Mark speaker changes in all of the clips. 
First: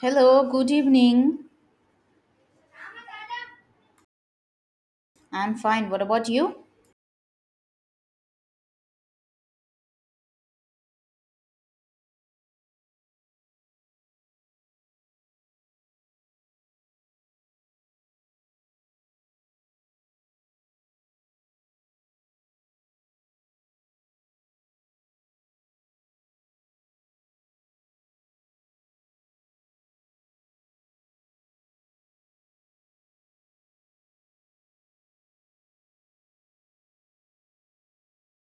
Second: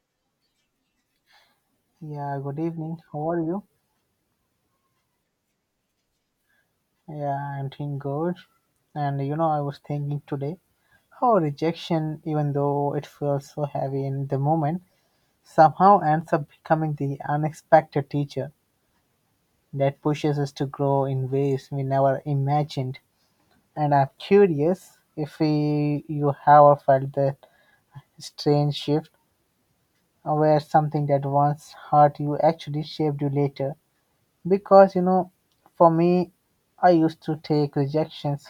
Speaker 1: Hello, good evening.
Speaker 2: Yeah, good evening. How are you?
Speaker 1: I'm fine. What about you?
Speaker 2: Yeah, I'm doing good. And you know, I was thinking today how rejection, even though it feels so heavy in the moment, somehow ends up becoming the unexpected teacher that pushes us to grow in ways we never imagined. And I'm curious if we, you have felt that strange shift where something that once hurt you actually shaped you later. Because you know, for me, I used to take rejections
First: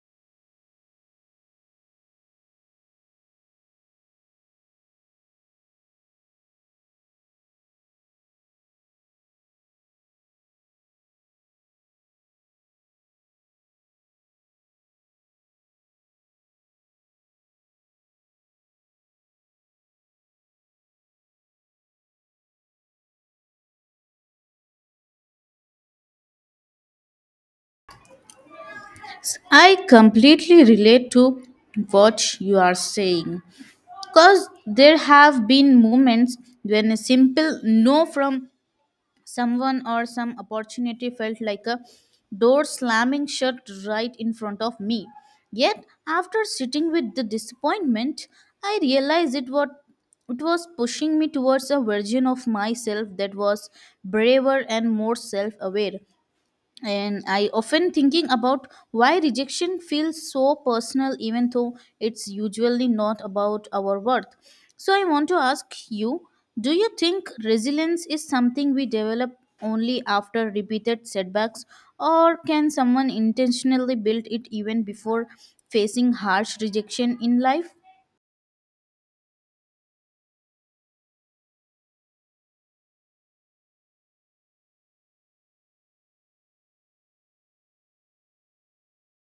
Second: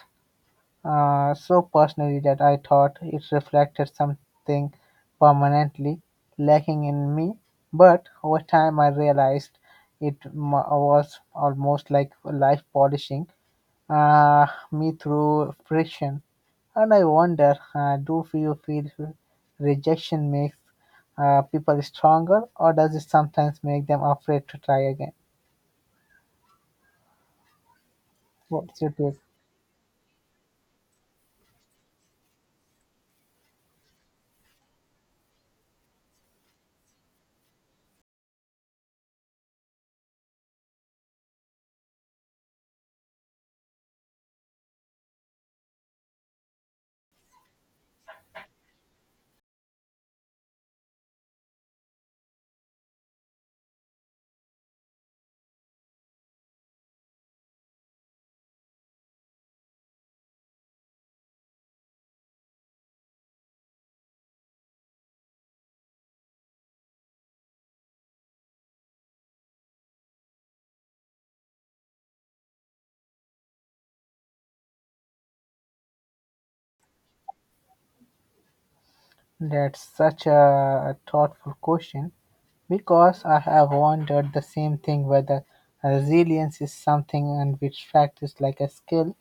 Speaker 2: so personally that I thought it reflected something permanently lacking in me. But over time, I realized was almost like life polishing uh, me through friction. And I wonder do you feel rejection makes people stronger, or does it sometimes make them afraid to try again? What's your take?
Speaker 1: I completely relate to what you are saying because there have been moments when a simple no from someone or some opportunity felt like a door slamming shut right in front of me. Yet, after sitting with the disappointment, I realized it was pushing me towards a version of myself that was braver and more self aware. And I often thinking about why rejection feels so personal even though it's usually not about our worth. So I want to ask you, do you think resilience is something we develop only after repeated setbacks, or can someone intentionally build it even before facing harsh rejection in life?
Speaker 2: That's such a thoughtful question because I have wondered the same thing whether resilience is something and which practice like a skill,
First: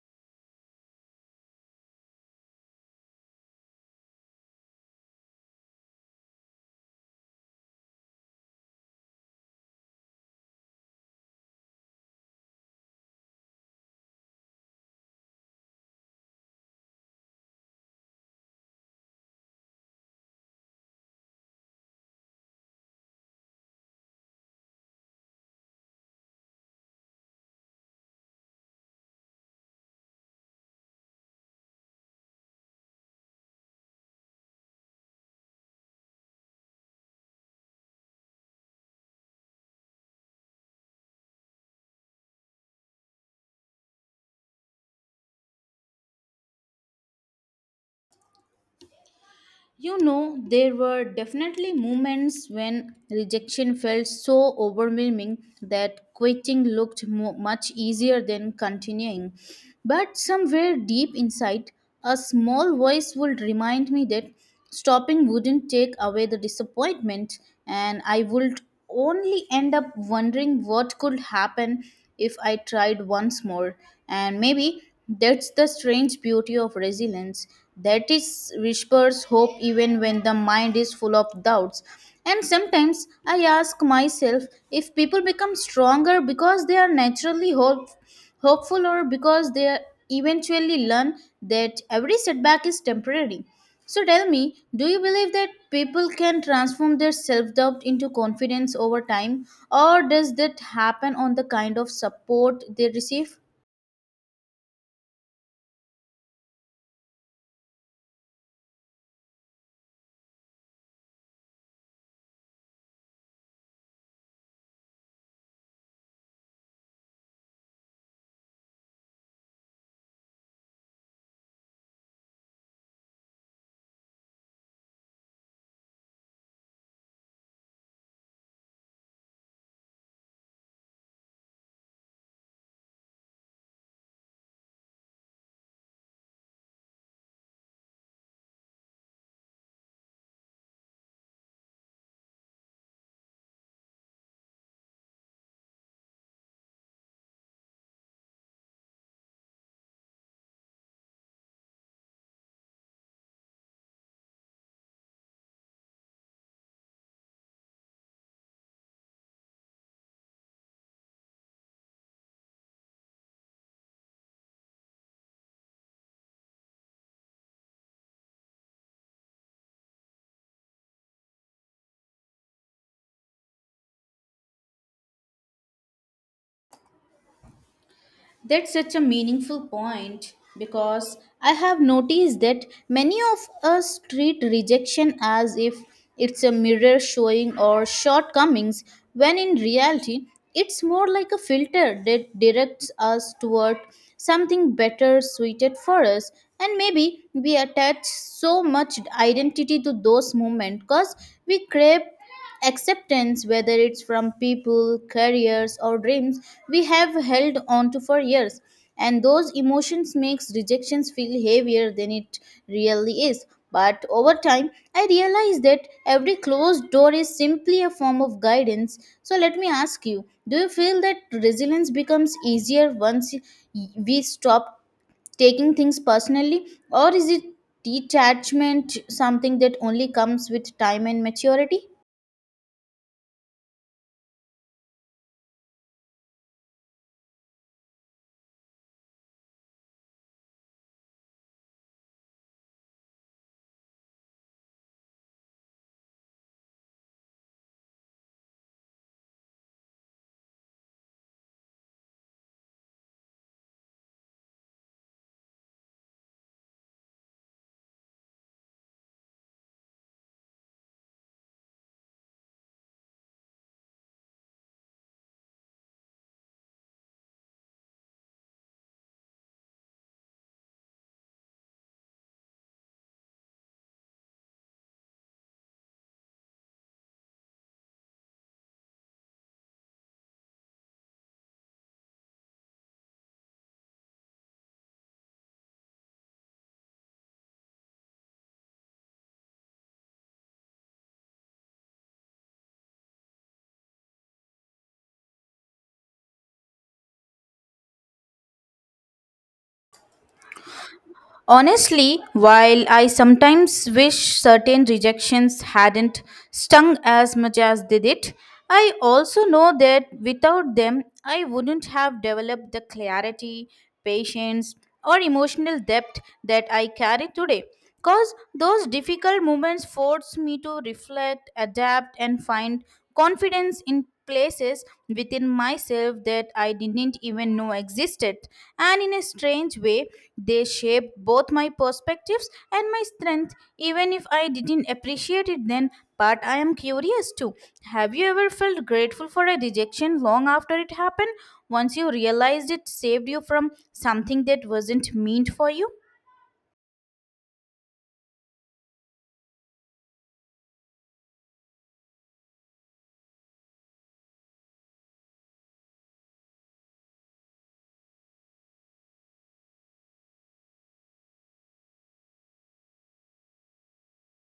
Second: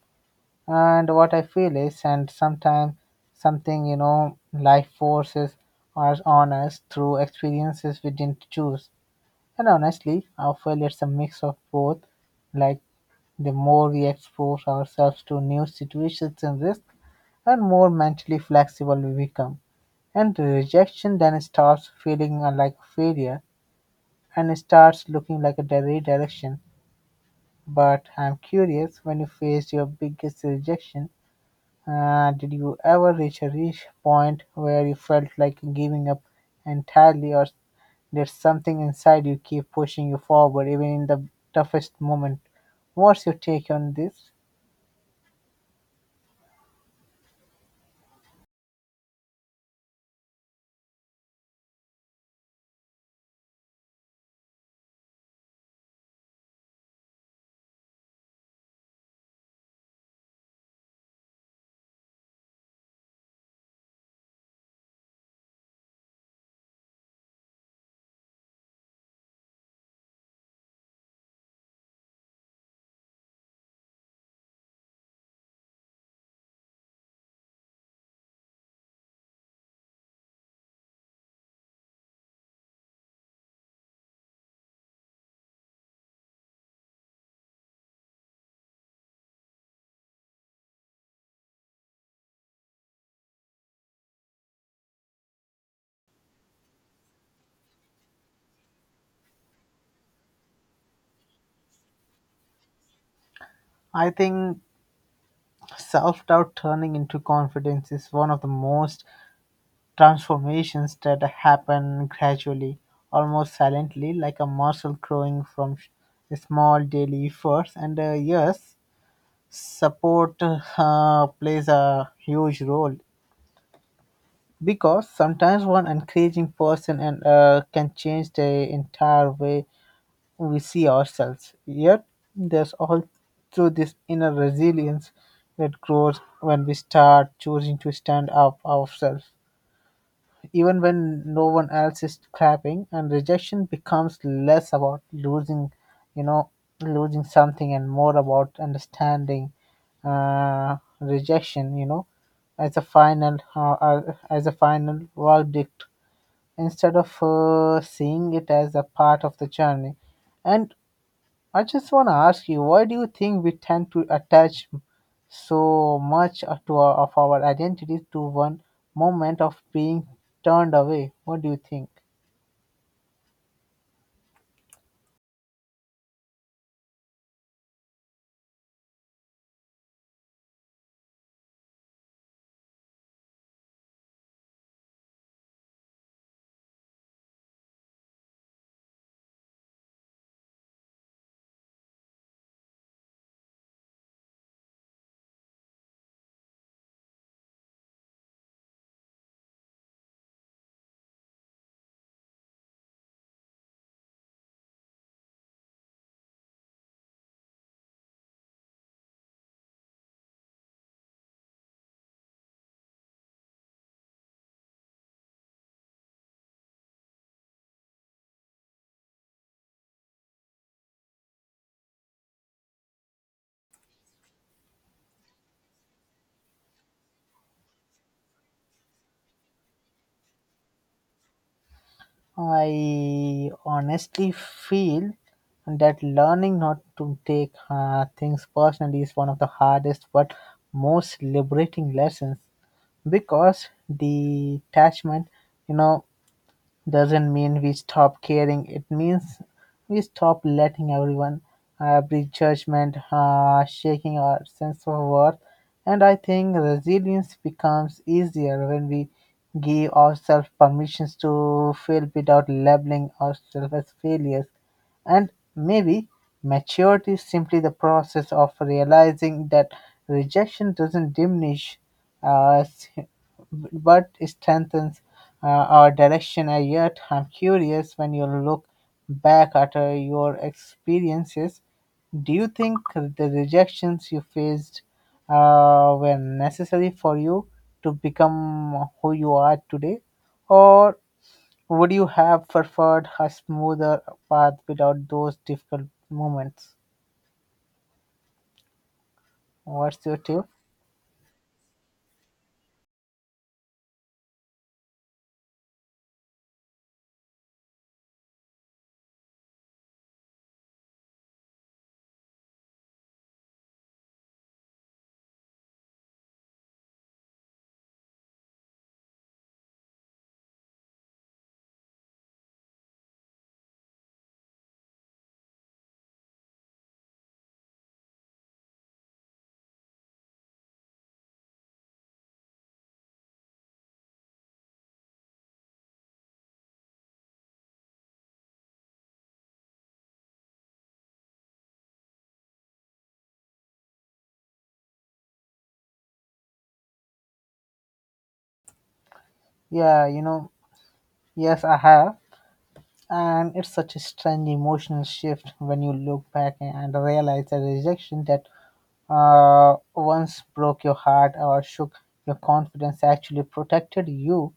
Speaker 2: and what I feel is and sometimes something, you know, life forces us on us through experiences we didn't choose. And honestly, I feel it's a mix of both. Like the more we expose ourselves to new situations and risks, and more mentally flexible we become. And the rejection then stops feeling like a failure and starts looking like a redirection. But I'm curious, when you faced your biggest rejection, did you ever reach a reach point where you felt like giving up entirely, or there's something inside you keep pushing you forward even in the toughest moment? What's your take on this?
Speaker 1: You know, there were definitely moments when rejection felt so overwhelming that quitting looked much easier than continuing. But somewhere deep inside, a small voice would remind me that stopping wouldn't take away the disappointment and I would only end up wondering what could happen if I tried once more. And maybe that's the strange beauty of resilience, that is whispers hope even when the mind is full of doubts. And sometimes I ask myself if people become stronger because they are naturally hopeful, or because they eventually learn that every setback is temporary. So tell me, do you believe that people can transform their self doubt into confidence over time, or does that happen on the kind of support they receive?
Speaker 2: I think self doubt turning into confidence is one of the most transformations that happen gradually, almost silently, like a muscle growing from small daily efforts. And yes, support plays a huge role because sometimes one encouraging person and can change the entire way we see ourselves. Yet there's also this inner resilience that grows when we start choosing to stand up ourselves, even when no one else is clapping, and rejection becomes less about losing, you know, losing something, and more about understanding rejection, you know, as a final verdict instead of seeing it as a part of the journey. And I just want to ask you, why do you think we tend to attach so much to our, of our identity to one moment of being turned away? What do you think?
Speaker 1: That's such a meaningful point because I have noticed that many of us treat rejection as if it's a mirror showing our shortcomings, when in reality, it's more like a filter that directs us toward something better suited for us. And maybe we attach so much identity to those moments because we crave acceptance, whether it's from people, careers, or dreams we have held on to for years. And those emotions makes rejections feel heavier than it really is. But over time, I realized that every closed door is simply a form of guidance. So let me ask you, do you feel that resilience becomes easier once we stop taking things personally, or is it detachment something that only comes with time and maturity?
Speaker 2: I honestly feel that learning not to take things personally is one of the hardest but most liberating lessons, because detachment, you know, doesn't mean we stop caring, it means we stop letting everyone, every judgment, shaking our sense of worth. And I think resilience becomes easier when we give ourselves permissions to fail without labeling ourselves as failures. And maybe maturity is simply the process of realizing that rejection doesn't diminish us but strengthens our direction. And yet, I'm curious, when you look back at your experiences, do you think the rejections you faced were necessary for you to become who you are today? Or would you have preferred a smoother path without those difficult moments? What's your tip?
Speaker 1: Honestly, while I sometimes wish certain rejections hadn't stung as much as they did, I also know that without them, I wouldn't have developed the clarity, patience, or emotional depth that I carry today. Because those difficult moments force me to reflect, adapt, and find confidence in places within myself that I didn't even know existed. And in a strange way, they shaped both my perspectives and my strength, even if I didn't appreciate it then. But I am curious too. Have you ever felt grateful for a rejection long after it happened? Once you realized it saved you from something that wasn't meant for you?
Speaker 2: Yeah, you know, yes, I have. And it's such a strange emotional shift when you look back and realize the rejection that once broke your heart or shook your confidence actually protected you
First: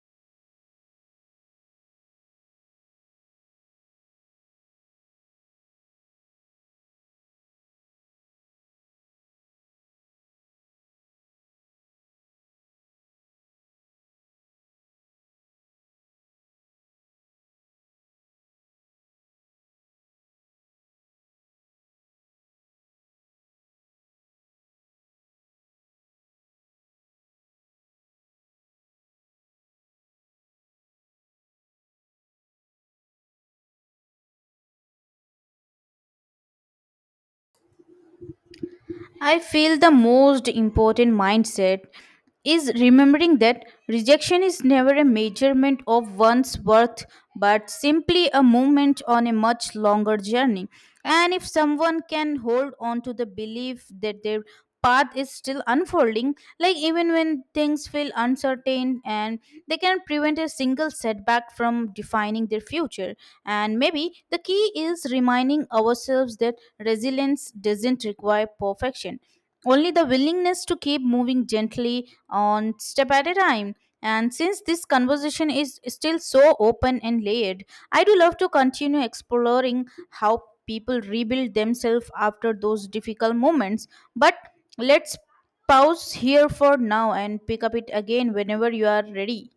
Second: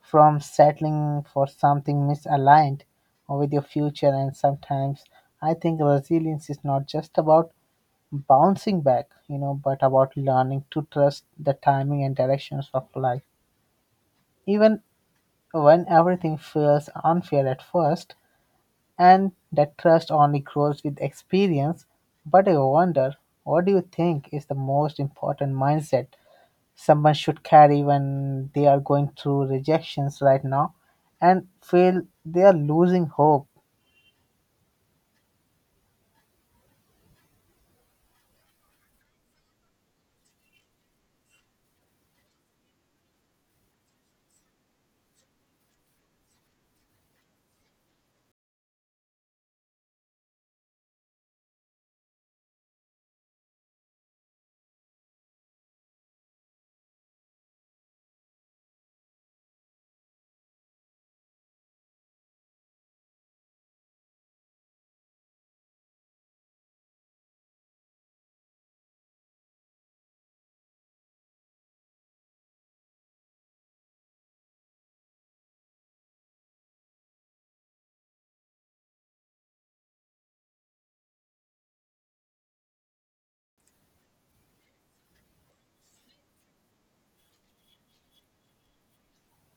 Speaker 2: from settling for something misaligned with your future. And sometimes I think resilience is not just about bouncing back, you know, but about learning to trust the timing and directions of life, even when everything feels unfair at first. And that trust only grows with experience. But I wonder, what do you think is the most important mindset someone should carry when they are going through rejections right now and feel they are losing hope?
Speaker 1: I feel the most important mindset is remembering that rejection is never a measurement of one's worth, but simply a moment on a much longer journey. And if someone can hold on to the belief that their path is still unfolding, like even when things feel uncertain, and they can prevent a single setback from defining their future. And maybe the key is reminding ourselves that resilience doesn't require perfection, only the willingness to keep moving gently on step at a time. And since this conversation is still so open and layered, I do love to continue exploring how people rebuild themselves after those difficult moments. But let's pause here for now and pick up it again whenever you are ready.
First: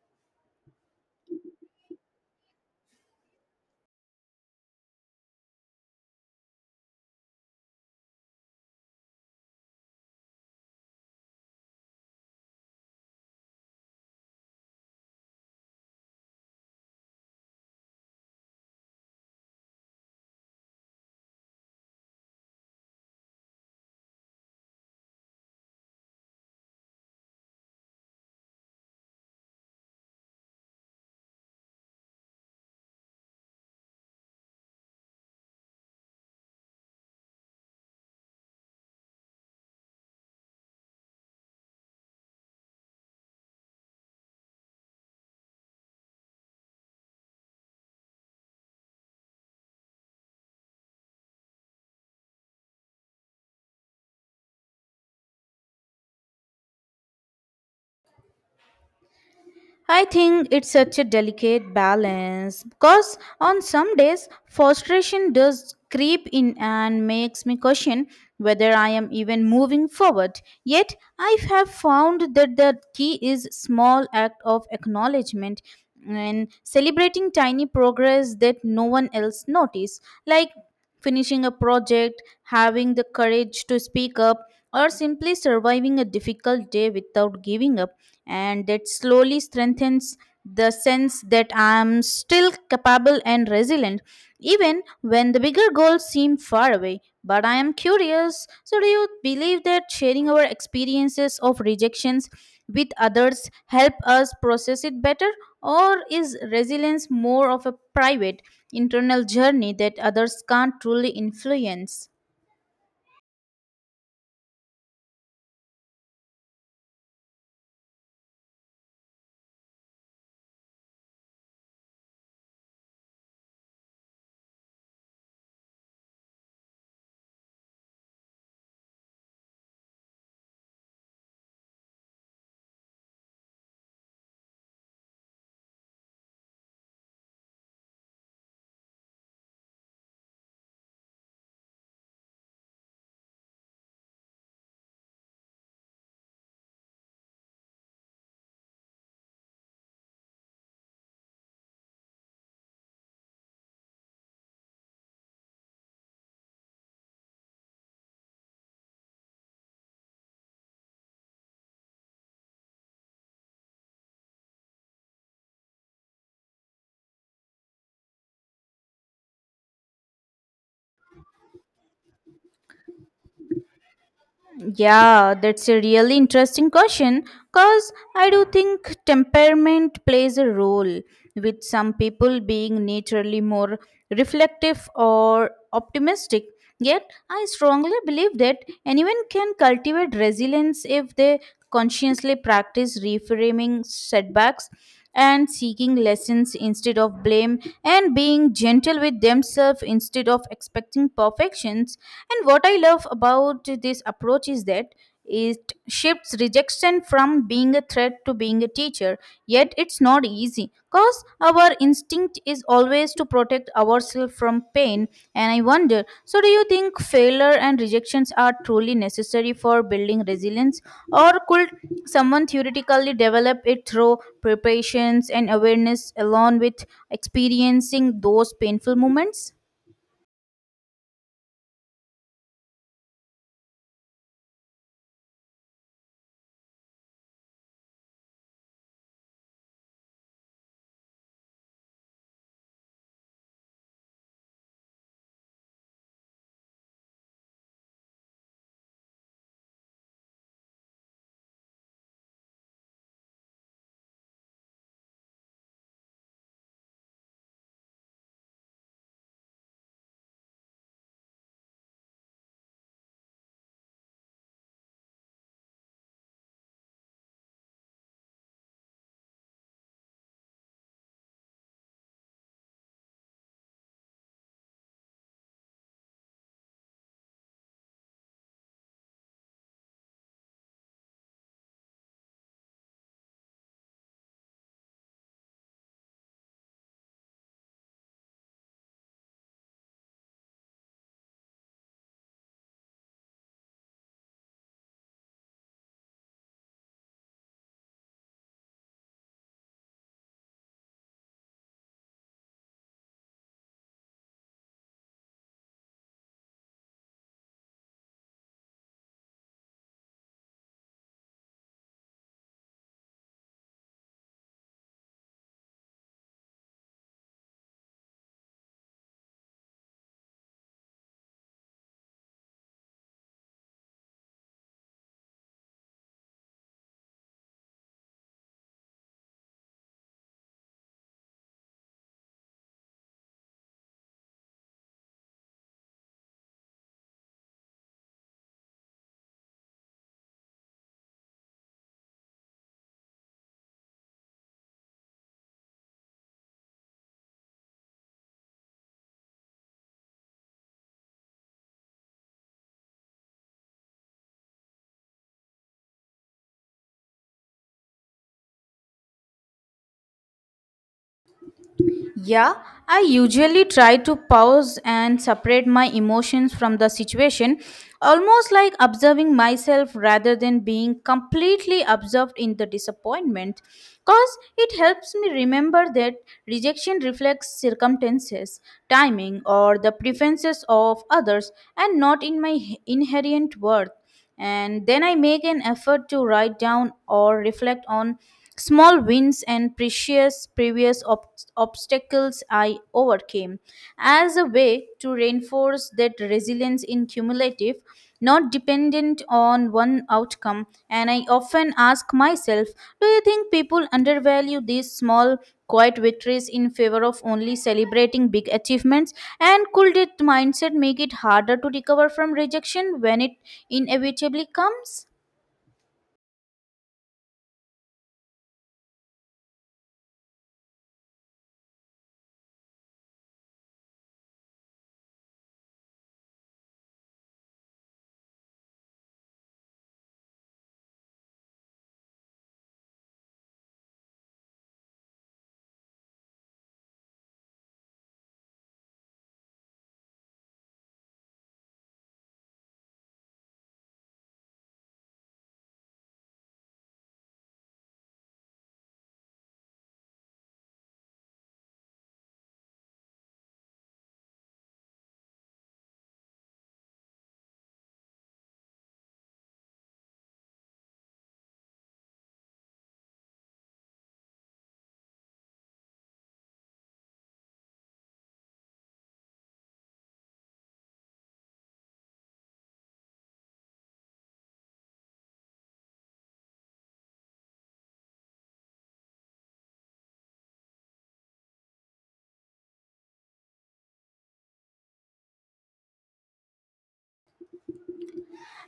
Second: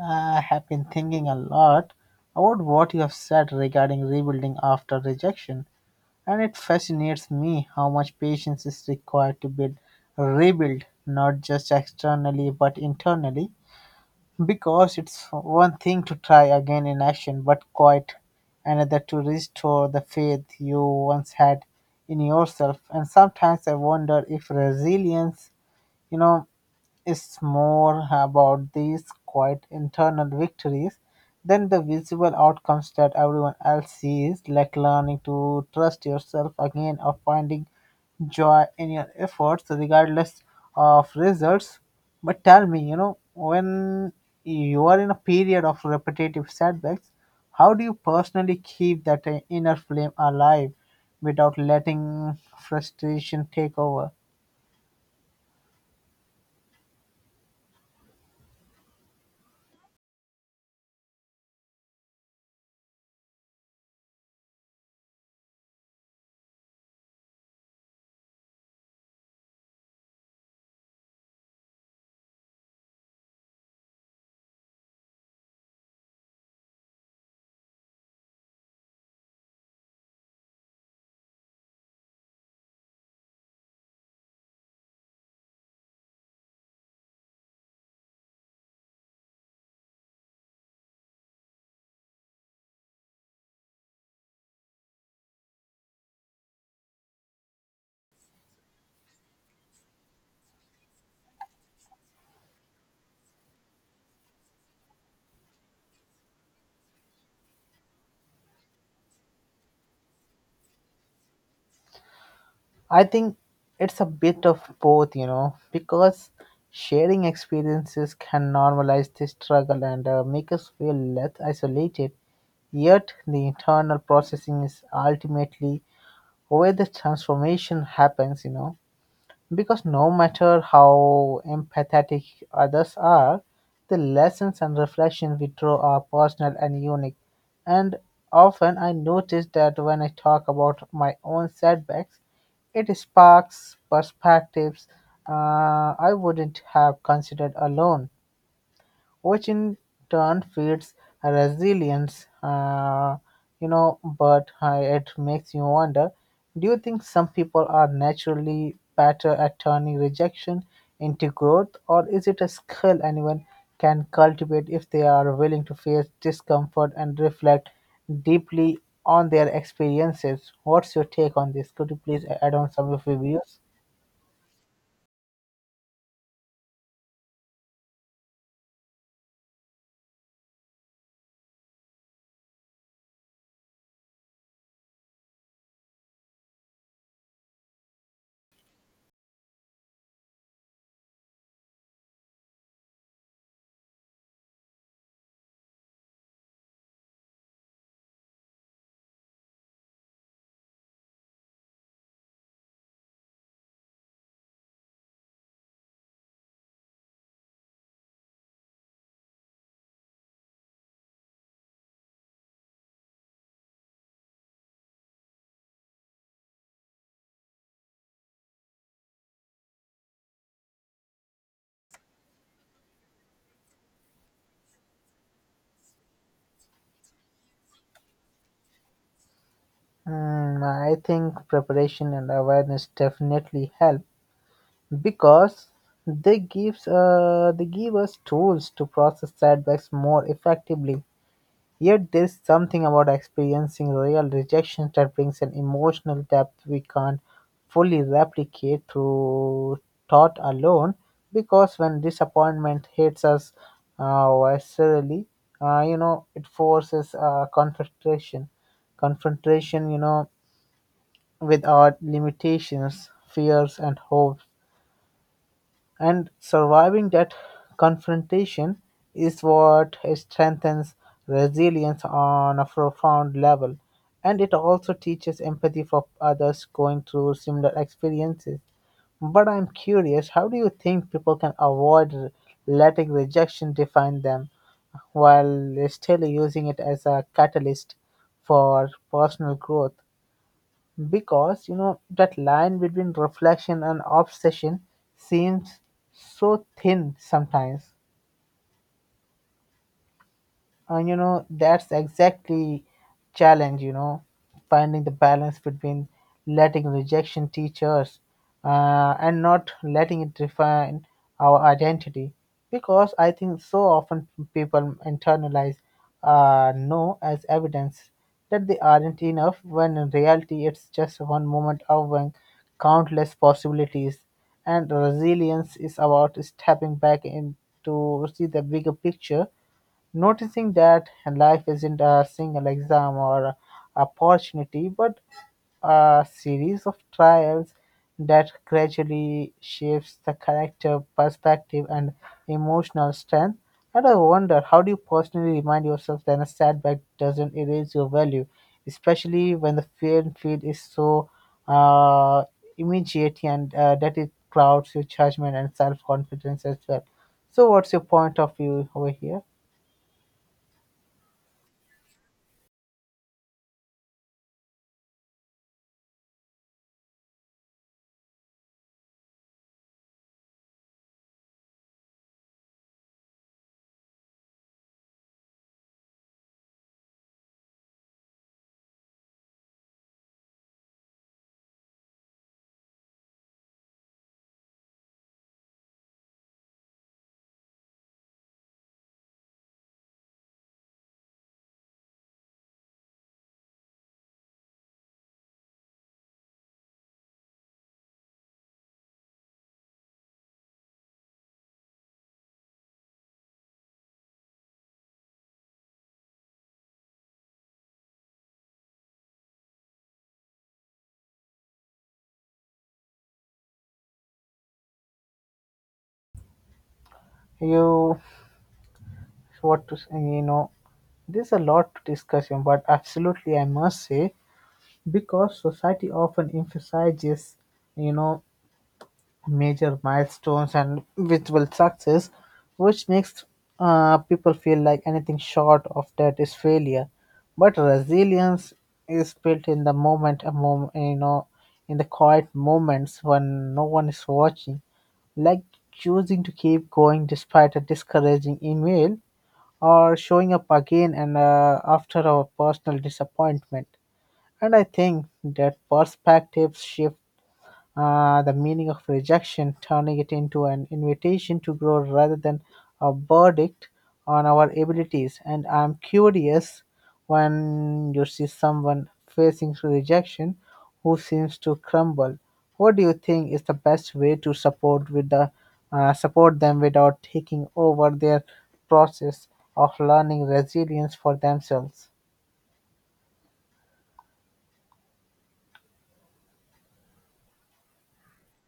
Speaker 2: Ah, I have been thinking a lot about what you have said regarding rebuilding after rejection. And it fascinates me how much patience is required to build rebuild, not just externally but internally. Because it's one thing to try again in action, but quite another to restore the faith you once had in yourself. And sometimes I wonder if resilience, you know, is more about these quiet internal victories than the visible outcomes that everyone else sees, like learning to trust yourself again or finding joy in your efforts, regardless of results. But tell me, you know, when you are in a period of repetitive setbacks, how do you personally keep that inner flame alive without letting frustration take over?
Speaker 1: I think it's such a delicate balance because on some days frustration does creep in and makes me question whether I am even moving forward. Yet I have found that the key is small act of acknowledgement and celebrating tiny progress that no one else notice, like finishing a project, having the courage to speak up, or simply surviving a difficult day without giving up. And that slowly strengthens the sense that I am still capable and resilient, even when the bigger goals seem far away. But I am curious. So, do you believe that sharing our experiences of rejections with others help us process it better, or is resilience more of a private, internal journey that others can't truly influence?
Speaker 2: I think it's a bit of both, you know, because sharing experiences can normalize the struggle and make us feel less isolated. Yet the internal processing is ultimately where the transformation happens, you know. Because no matter how empathetic others are, the lessons and reflections we draw are personal and unique. And often I notice that when I talk about my own setbacks, it sparks perspectives I wouldn't have considered alone, which in turn feeds resilience. You know, but it makes you wonder, do you think some people are naturally better at turning rejection into growth, or is it a skill anyone can cultivate if they are willing to face discomfort and reflect deeply on their experiences? What's your take on this? Could you please add on some of your views?
Speaker 1: Yeah, that's a really interesting question because I do think temperament plays a role, with some people being naturally more reflective or optimistic. Yet, I strongly believe that anyone can cultivate resilience if they consciously practice reframing setbacks and seeking lessons instead of blame, and being gentle with themselves instead of expecting perfections. And what I love about this approach is that it shifts rejection from being a threat to being a teacher. Yet it's not easy cause our instinct attempt is always to protect ourselves from pain. And I wonder, so do you think failure and rejections are truly necessary for building resilience, or could someone theoretically develop it through preparations and awareness along with experiencing those painful moments?
Speaker 2: Mm, I think preparation and awareness definitely help, because they give us tools to process setbacks more effectively. Yet there's something about experiencing real rejection that brings an emotional depth we can't fully replicate through thought alone. Because when disappointment hits us viscerally, you know, it forces confrontation, you know, with our limitations, fears, and hopes, and surviving that confrontation is what strengthens resilience on a profound level. And it also teaches empathy for others going through similar experiences. But I'm curious, how do you think people can avoid letting rejection define them while still using it as a catalyst for personal growth? Because you know that line between reflection and obsession seems so thin sometimes. And you know that's exactly challenge, you know, finding the balance between letting rejection teach us and not letting it define our identity, because I think so often people internalize no as evidence that they aren't enough, when in reality it's just one moment among countless possibilities. And resilience is about stepping back in to see the bigger picture, noticing that life isn't a single exam or a opportunity, but a series of trials that gradually shapes the character, perspective, and emotional strength. And I wonder, how do you personally remind yourself that a setback doesn't erase your value, especially when the fear field is so uh, immediate and that it clouds your judgment and self confidence as well? So, what's your point of view over here?
Speaker 1: Yeah, I usually try to pause and separate my emotions from the situation, almost like observing myself rather than being completely absorbed in the disappointment, because it helps me remember that rejection reflects circumstances, timing, or the preferences of others and not in my inherent worth. And then I make an effort to write down or reflect on small wins and precious obstacles I overcame as a way to reinforce that resilience in cumulative, not dependent on one outcome. And I often ask myself, do you think people undervalue these small, quiet victories in favor of only celebrating big achievements? And could that mindset make it harder to recover from rejection when it inevitably comes?
Speaker 2: You, what to say, you know, there's a lot to discuss here, but absolutely, I must say, because society often emphasizes, you know, major milestones and visible success, which makes people feel like anything short of that is failure. But resilience is built in the moment, a moment, you know, in the quiet moments when no one is watching, like choosing to keep going despite a discouraging email or showing up again and after our personal disappointment. And I think that perspective shift the meaning of rejection, turning it into an invitation to grow rather than a verdict on our abilities. And I'm curious, when you see someone facing rejection who seems to crumble. What do you think is the best way to support them without taking over their process of learning resilience for themselves?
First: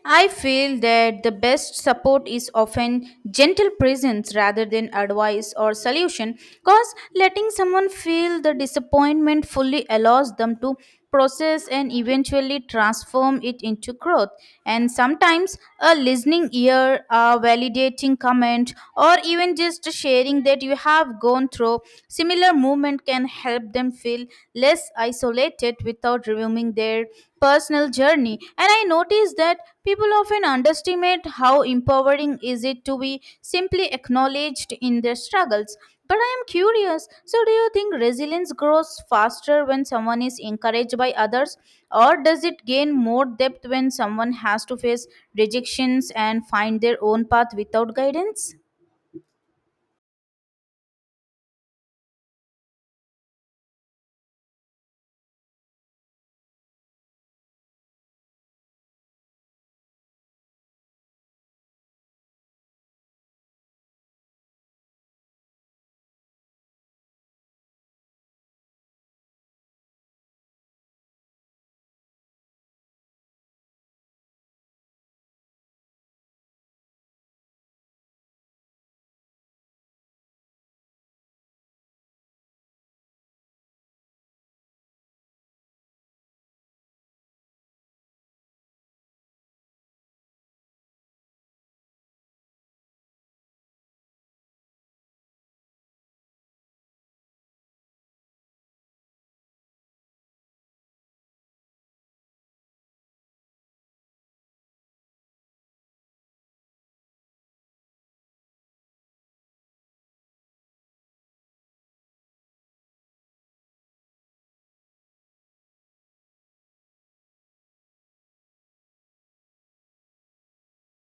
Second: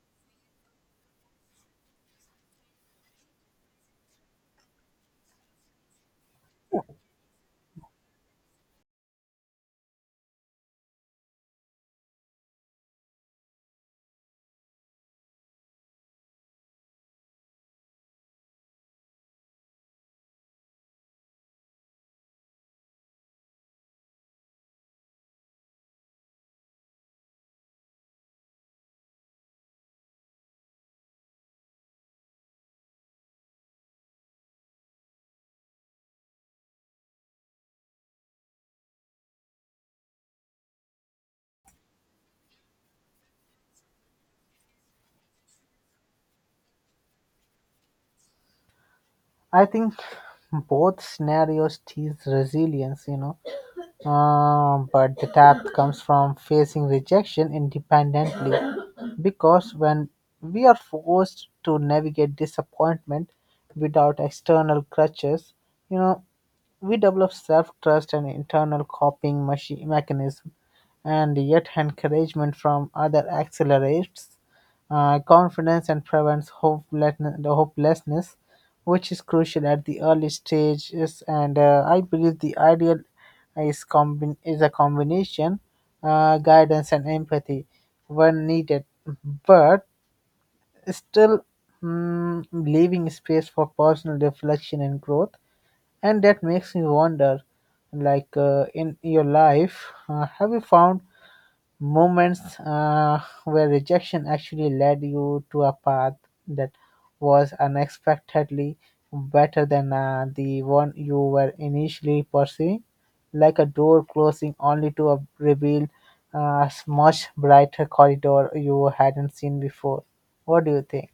Speaker 1: I feel that the best support is often gentle presence rather than advice or solution, because letting someone feel the disappointment fully allows them to process and eventually transform it into growth. And sometimes a listening ear, a validating comment, or even just sharing that you have gone through similar movement can help them feel less isolated without reviewing their personal journey. And I noticed that people often underestimate how empowering is it to be simply acknowledged in their struggles. But I am curious, so do you think resilience grows faster when someone is encouraged by others, or does it gain more depth when someone has to face rejections and find their own path without guidance?
Speaker 2: I think both scenarios teach resilience, you know. But the depth comes from facing rejection independently, because when we are forced to navigate disappointment without external crutches, you know, we develop self-trust and internal coping mechanism, and yet encouragement from other accelerates confidence and prevents hopelessness, which is crucial at the early stages. And I believe the ideal is a combination guidance and empathy when needed, but still, leaving space for personal reflection and growth. And that makes me wonder, in your life, have you found moments where rejection actually led you to a path that was unexpectedly better than the one you were initially pursuing, like a door closing only to reveal a much brighter corridor you hadn't seen before? What do you think?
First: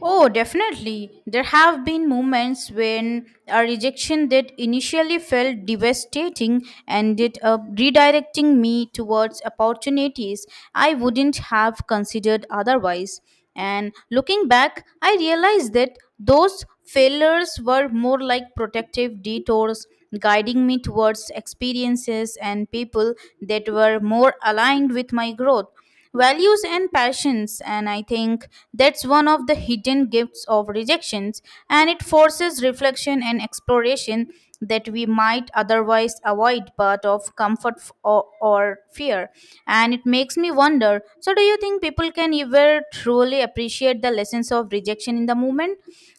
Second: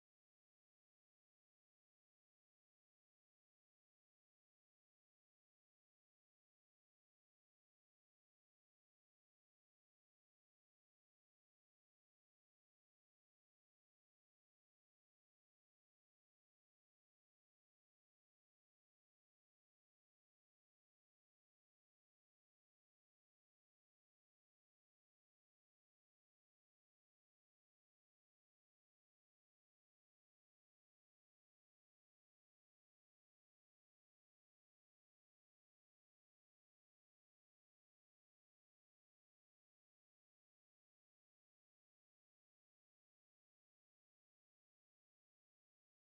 Speaker 1: Oh, definitely. There have been moments when a rejection that initially felt devastating ended up redirecting me towards opportunities I wouldn't have considered otherwise. And looking back, I realized that those failures were more like protective detours guiding me towards experiences and people that were more aligned with my growth, values and passions. And I think that's one of the hidden gifts of rejections, and it forces reflection and exploration that we might otherwise avoid but of or fear. And it makes me wonder, so do you think people can ever truly appreciate the lessons of rejection in the moment,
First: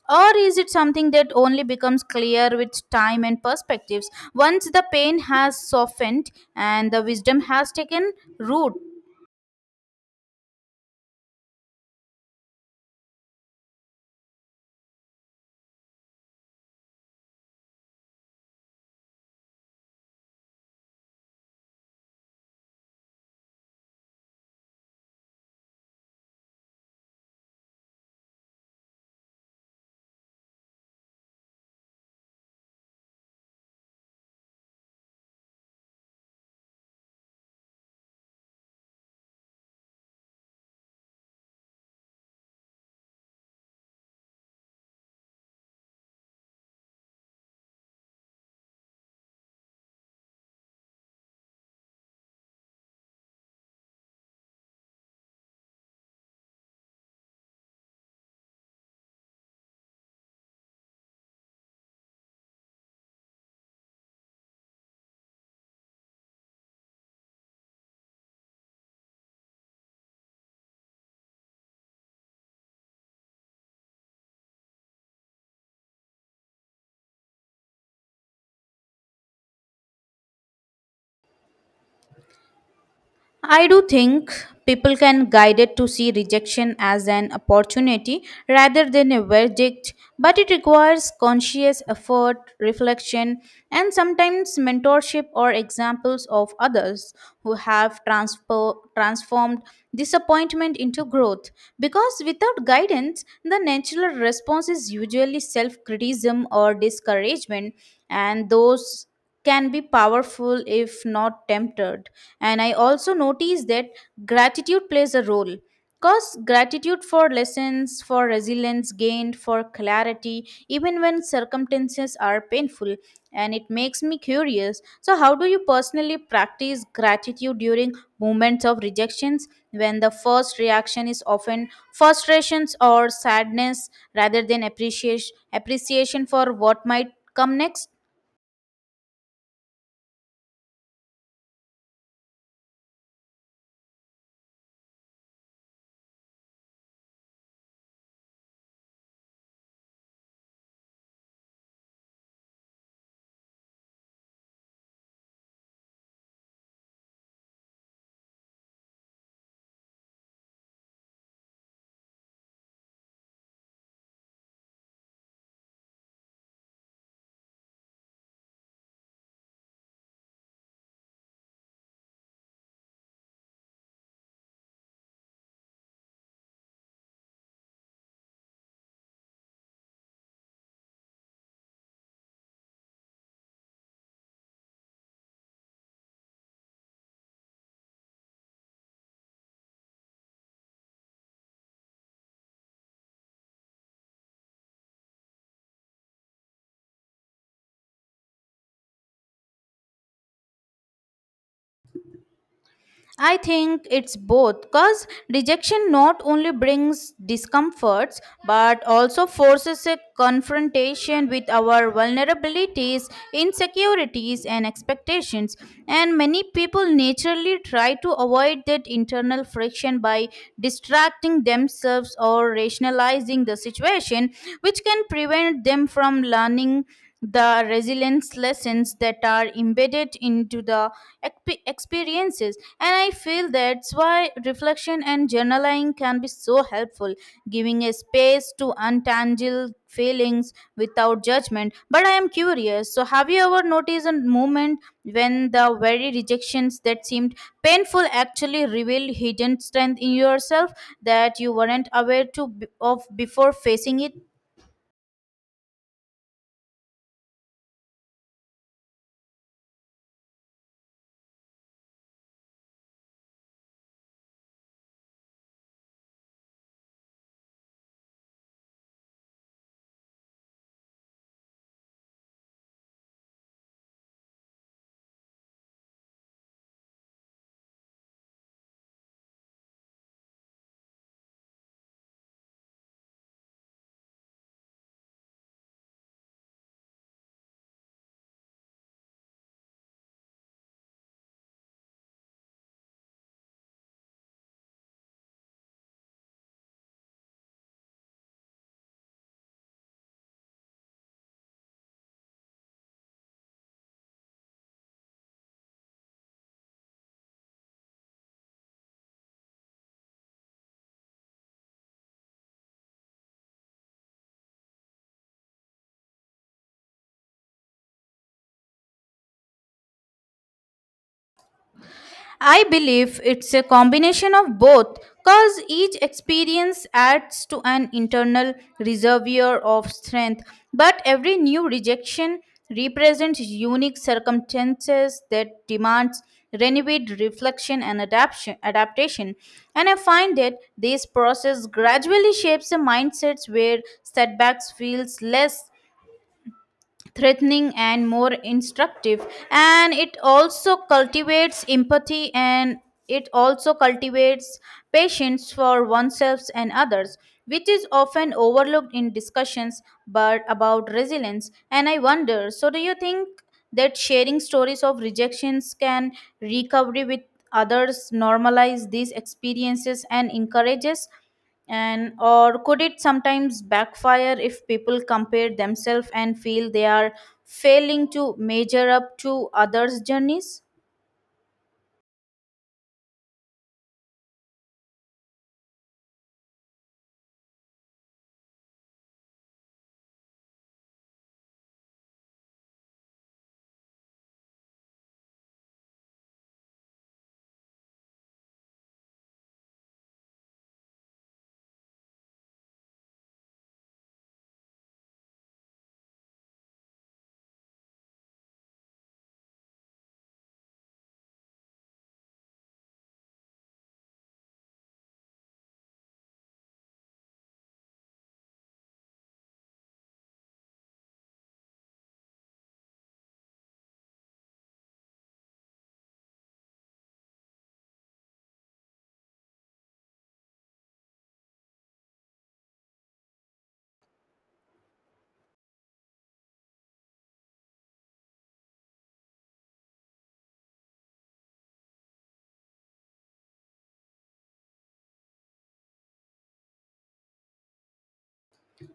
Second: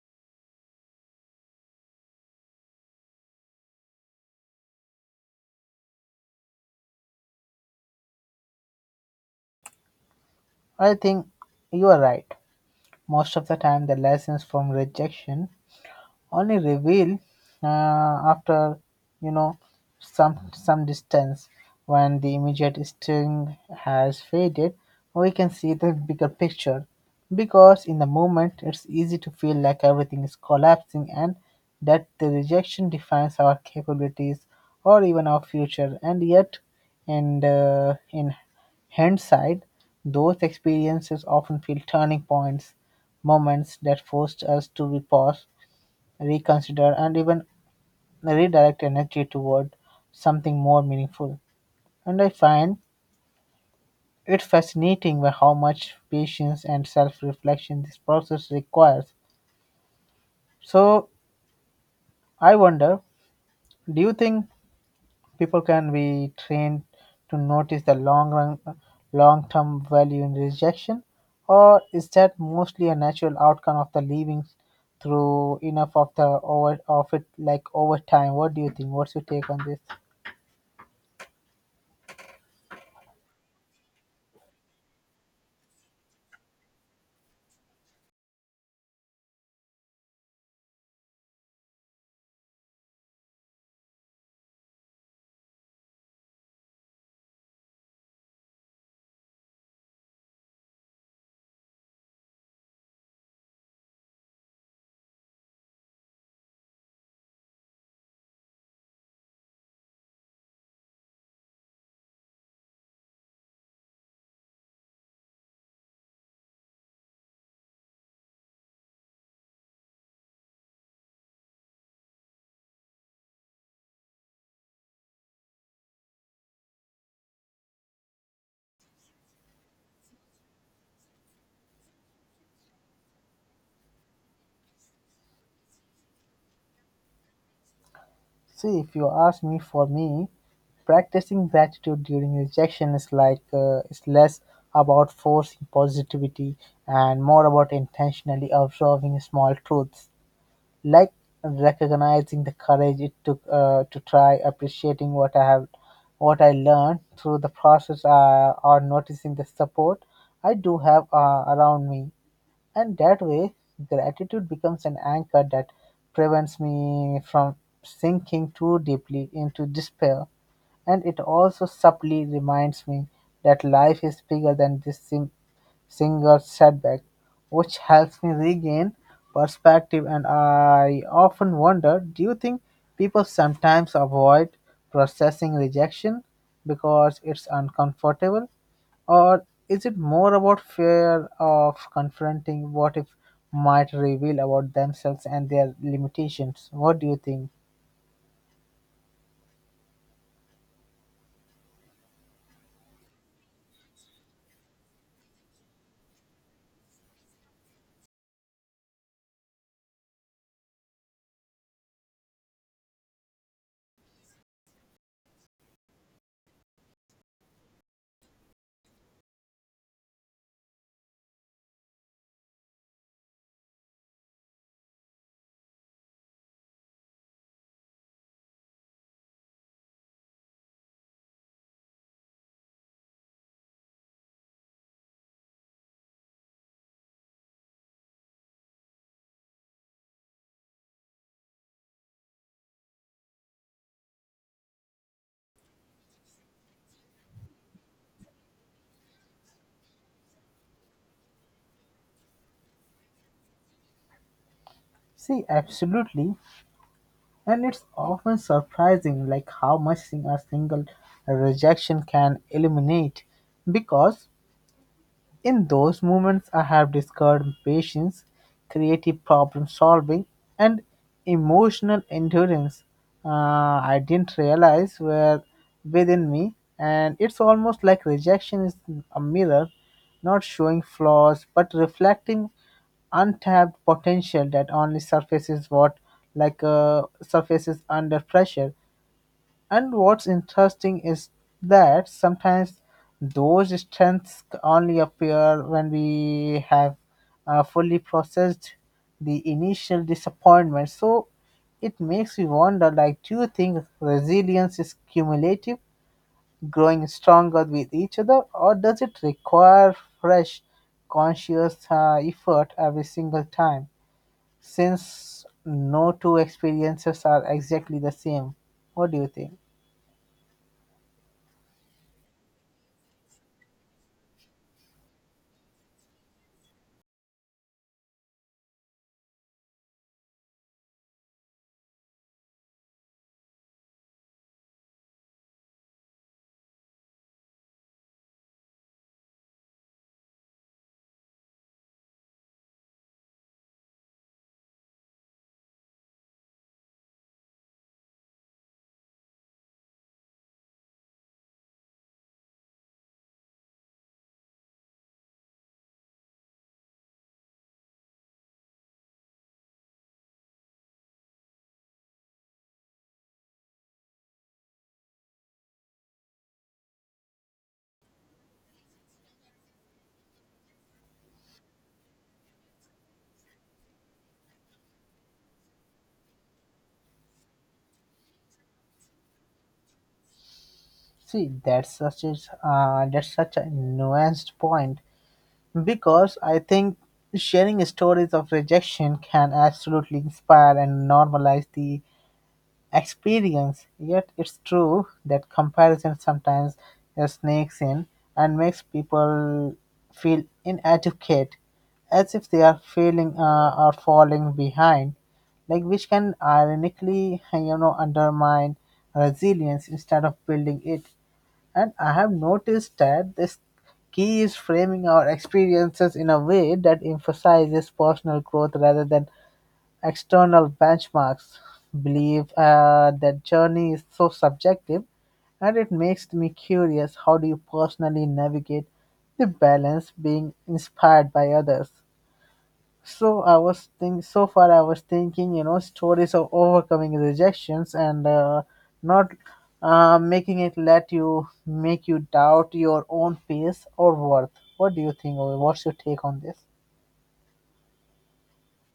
Speaker 1: or is it something that only becomes clear with time and perspectives once the pain has softened and the wisdom has taken root?
Speaker 2: I think you are right. Most of the time the lessons from rejection only reveal after, you know, some distance. When the immediate sting has faded, we can see the bigger picture, because in the moment it's easy to feel like everything is collapsing and that the rejection defines our capabilities or even our future. And in hindsight, those experiences often feel turning points, moments that forced us to pause, reconsider, and even redirect energy toward something more meaningful. And I find it fascinating by how much patience and self reflection this process requires. So I wonder, do you think people can be trained to notice the long term value in rejection, or is that mostly a natural outcome of the living through enough of the over of it, like over time? What do you think? What's your take on this?
Speaker 1: I do think people can guide it to see rejection as an opportunity rather than a verdict, but it requires conscious effort, reflection, and sometimes mentorship or examples of others who have transformed disappointment into growth. Because without guidance, the natural response is usually self criticism or discouragement, and those can be powerful if not tempted. And I also notice that gratitude plays a role. Because gratitude for lessons, for resilience gained, for clarity, even when circumstances are painful. And it makes me curious. So, how do you personally practice gratitude during moments of rejections when the first reaction is often frustrations or sadness rather than appreciation for what might come next?
Speaker 2: See, if you ask me, for me, practicing gratitude during rejection is it's less about forcing positivity and more about intentionally observing small truths, like recognizing the courage it took to try, appreciating what I have, what I learned through the process, or noticing the support I do have around me. And that way, gratitude becomes an anchor that prevents me from sinking too deeply into despair. And it also subtly reminds me that life is bigger than this single setback, which helps me regain perspective. And I often wonder, do you think people sometimes avoid processing rejection because it's uncomfortable? Or is it more about fear of confronting what if might reveal about themselves and their limitations? What do you think?
Speaker 1: I think it's both because rejection not only brings discomforts but also forces a confrontation with our vulnerabilities, insecurities, and expectations. And many people naturally try to avoid that internal friction by distracting themselves or rationalizing the situation, which can prevent them from learning the resilience lessons that are embedded into the experiences. And I feel that's why reflection and journaling can be so helpful, giving a space to untangle feelings without judgment. But I am curious, so have you ever noticed a moment when the very rejections that seemed painful actually revealed hidden strength in yourself that you weren't aware of before facing it?
Speaker 2: See, absolutely. And it's often surprising like how much thing a single rejection can illuminate, because in those moments, I have discovered patience, creative problem solving, and emotional endurance uh, I didn't realize were within me. And it's almost like rejection is a mirror, not showing flaws but reflecting untapped potential that only surfaces under pressure. And what's interesting is that sometimes those strengths only appear when we have fully processed the initial disappointment. So it makes me wonder, like, do you think resilience is cumulative, growing stronger with each other, or does it require fresh conscious effort every single time, since no two experiences are exactly the same? What do you think?
Speaker 1: I believe it's a combination of both, because each experience adds to an internal reservoir of strength, but every new rejection represents unique circumstances that demands renewed reflection and adaptation. And I find that this process gradually shapes the mindsets where setbacks feels less threatening and more instructive. And it also cultivates empathy, and it also cultivates patience for oneself and others, which is often overlooked in discussions but about resilience. And I wonder, so do you think that sharing stories of rejections can recovery with others normalize these experiences and encourages, and or could it sometimes backfire if people compare themselves and feel they are failing to measure up to others journeys?
Speaker 2: See, that's such a nuanced point, because I think sharing stories of rejection can absolutely inspire and normalize the experience. Yet it's true that comparison sometimes snakes in and makes people feel inadequate, as if they are feeling or falling behind, like, which can ironically, you know, undermine resilience instead of building it. And I have noticed that this key is framing our experiences in a way that emphasizes personal growth rather than external benchmarks. Believe that journey is so subjective, and it makes me curious, how do you personally navigate the balance being inspired by others? So I was think so far I was thinking, you know, stories of overcoming rejections and not making it let you make you doubt your own pace or worth. What do you think? Or what's your take on this?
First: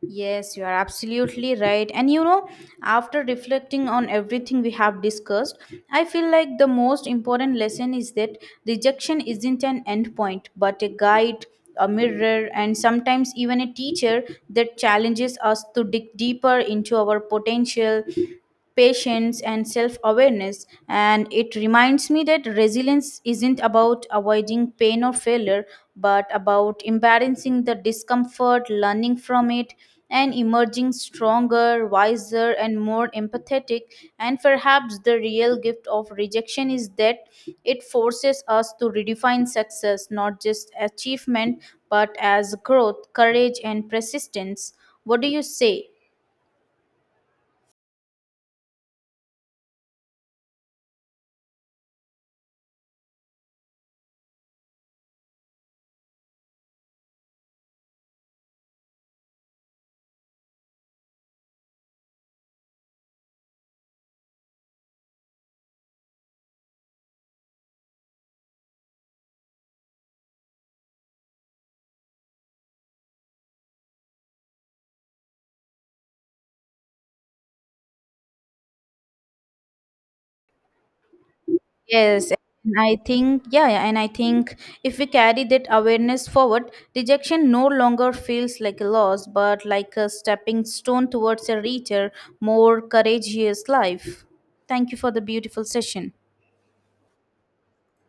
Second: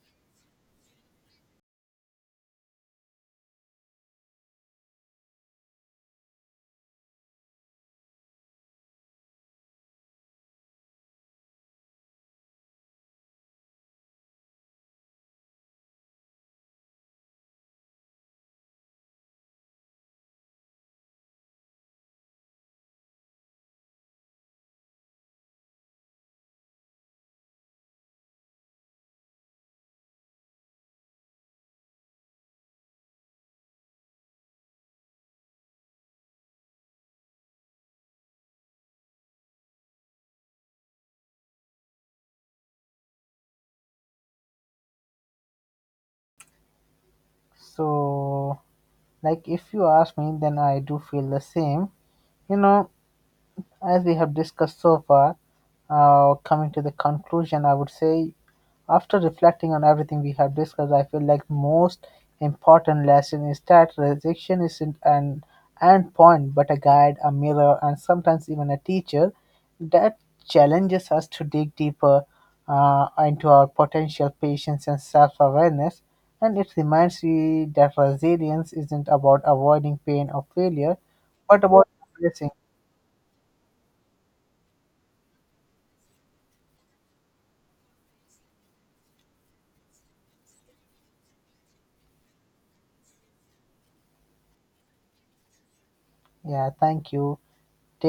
Speaker 1: Yes, you are absolutely right. And you know, after reflecting on everything we have discussed, I feel like the most important lesson is that rejection isn't an end point, but a guide, a mirror, and sometimes even a teacher that challenges us to dig deeper into our potential, patience and self awareness. And it reminds me that resilience isn't about avoiding pain or failure, but about embarrassing the discomfort, learning from it, and emerging stronger, wiser, and more empathetic. And perhaps the real gift of rejection is that it forces us to redefine success not just achievement, but as growth, courage, and persistence. What do you say?
Speaker 2: So, like, if you ask me, then I do feel the same. You know, as we have discussed so far, coming to the conclusion, I would say, after reflecting on everything we have discussed, I feel like most important lesson is that rejection isn't an end point, but a guide, a mirror, and sometimes even a teacher that challenges us to dig deeper into our potential, patience, and self-awareness. And it reminds me that resilience isn't about avoiding pain or failure, but about
Speaker 1: Yes,
Speaker 2: embracing.
Speaker 1: and I think, and I think if we carry that awareness forward, rejection no longer feels like a loss, but like a stepping stone towards a richer, more courageous life. Thank you for the beautiful session.
Speaker 2: Yeah, thank you. Take.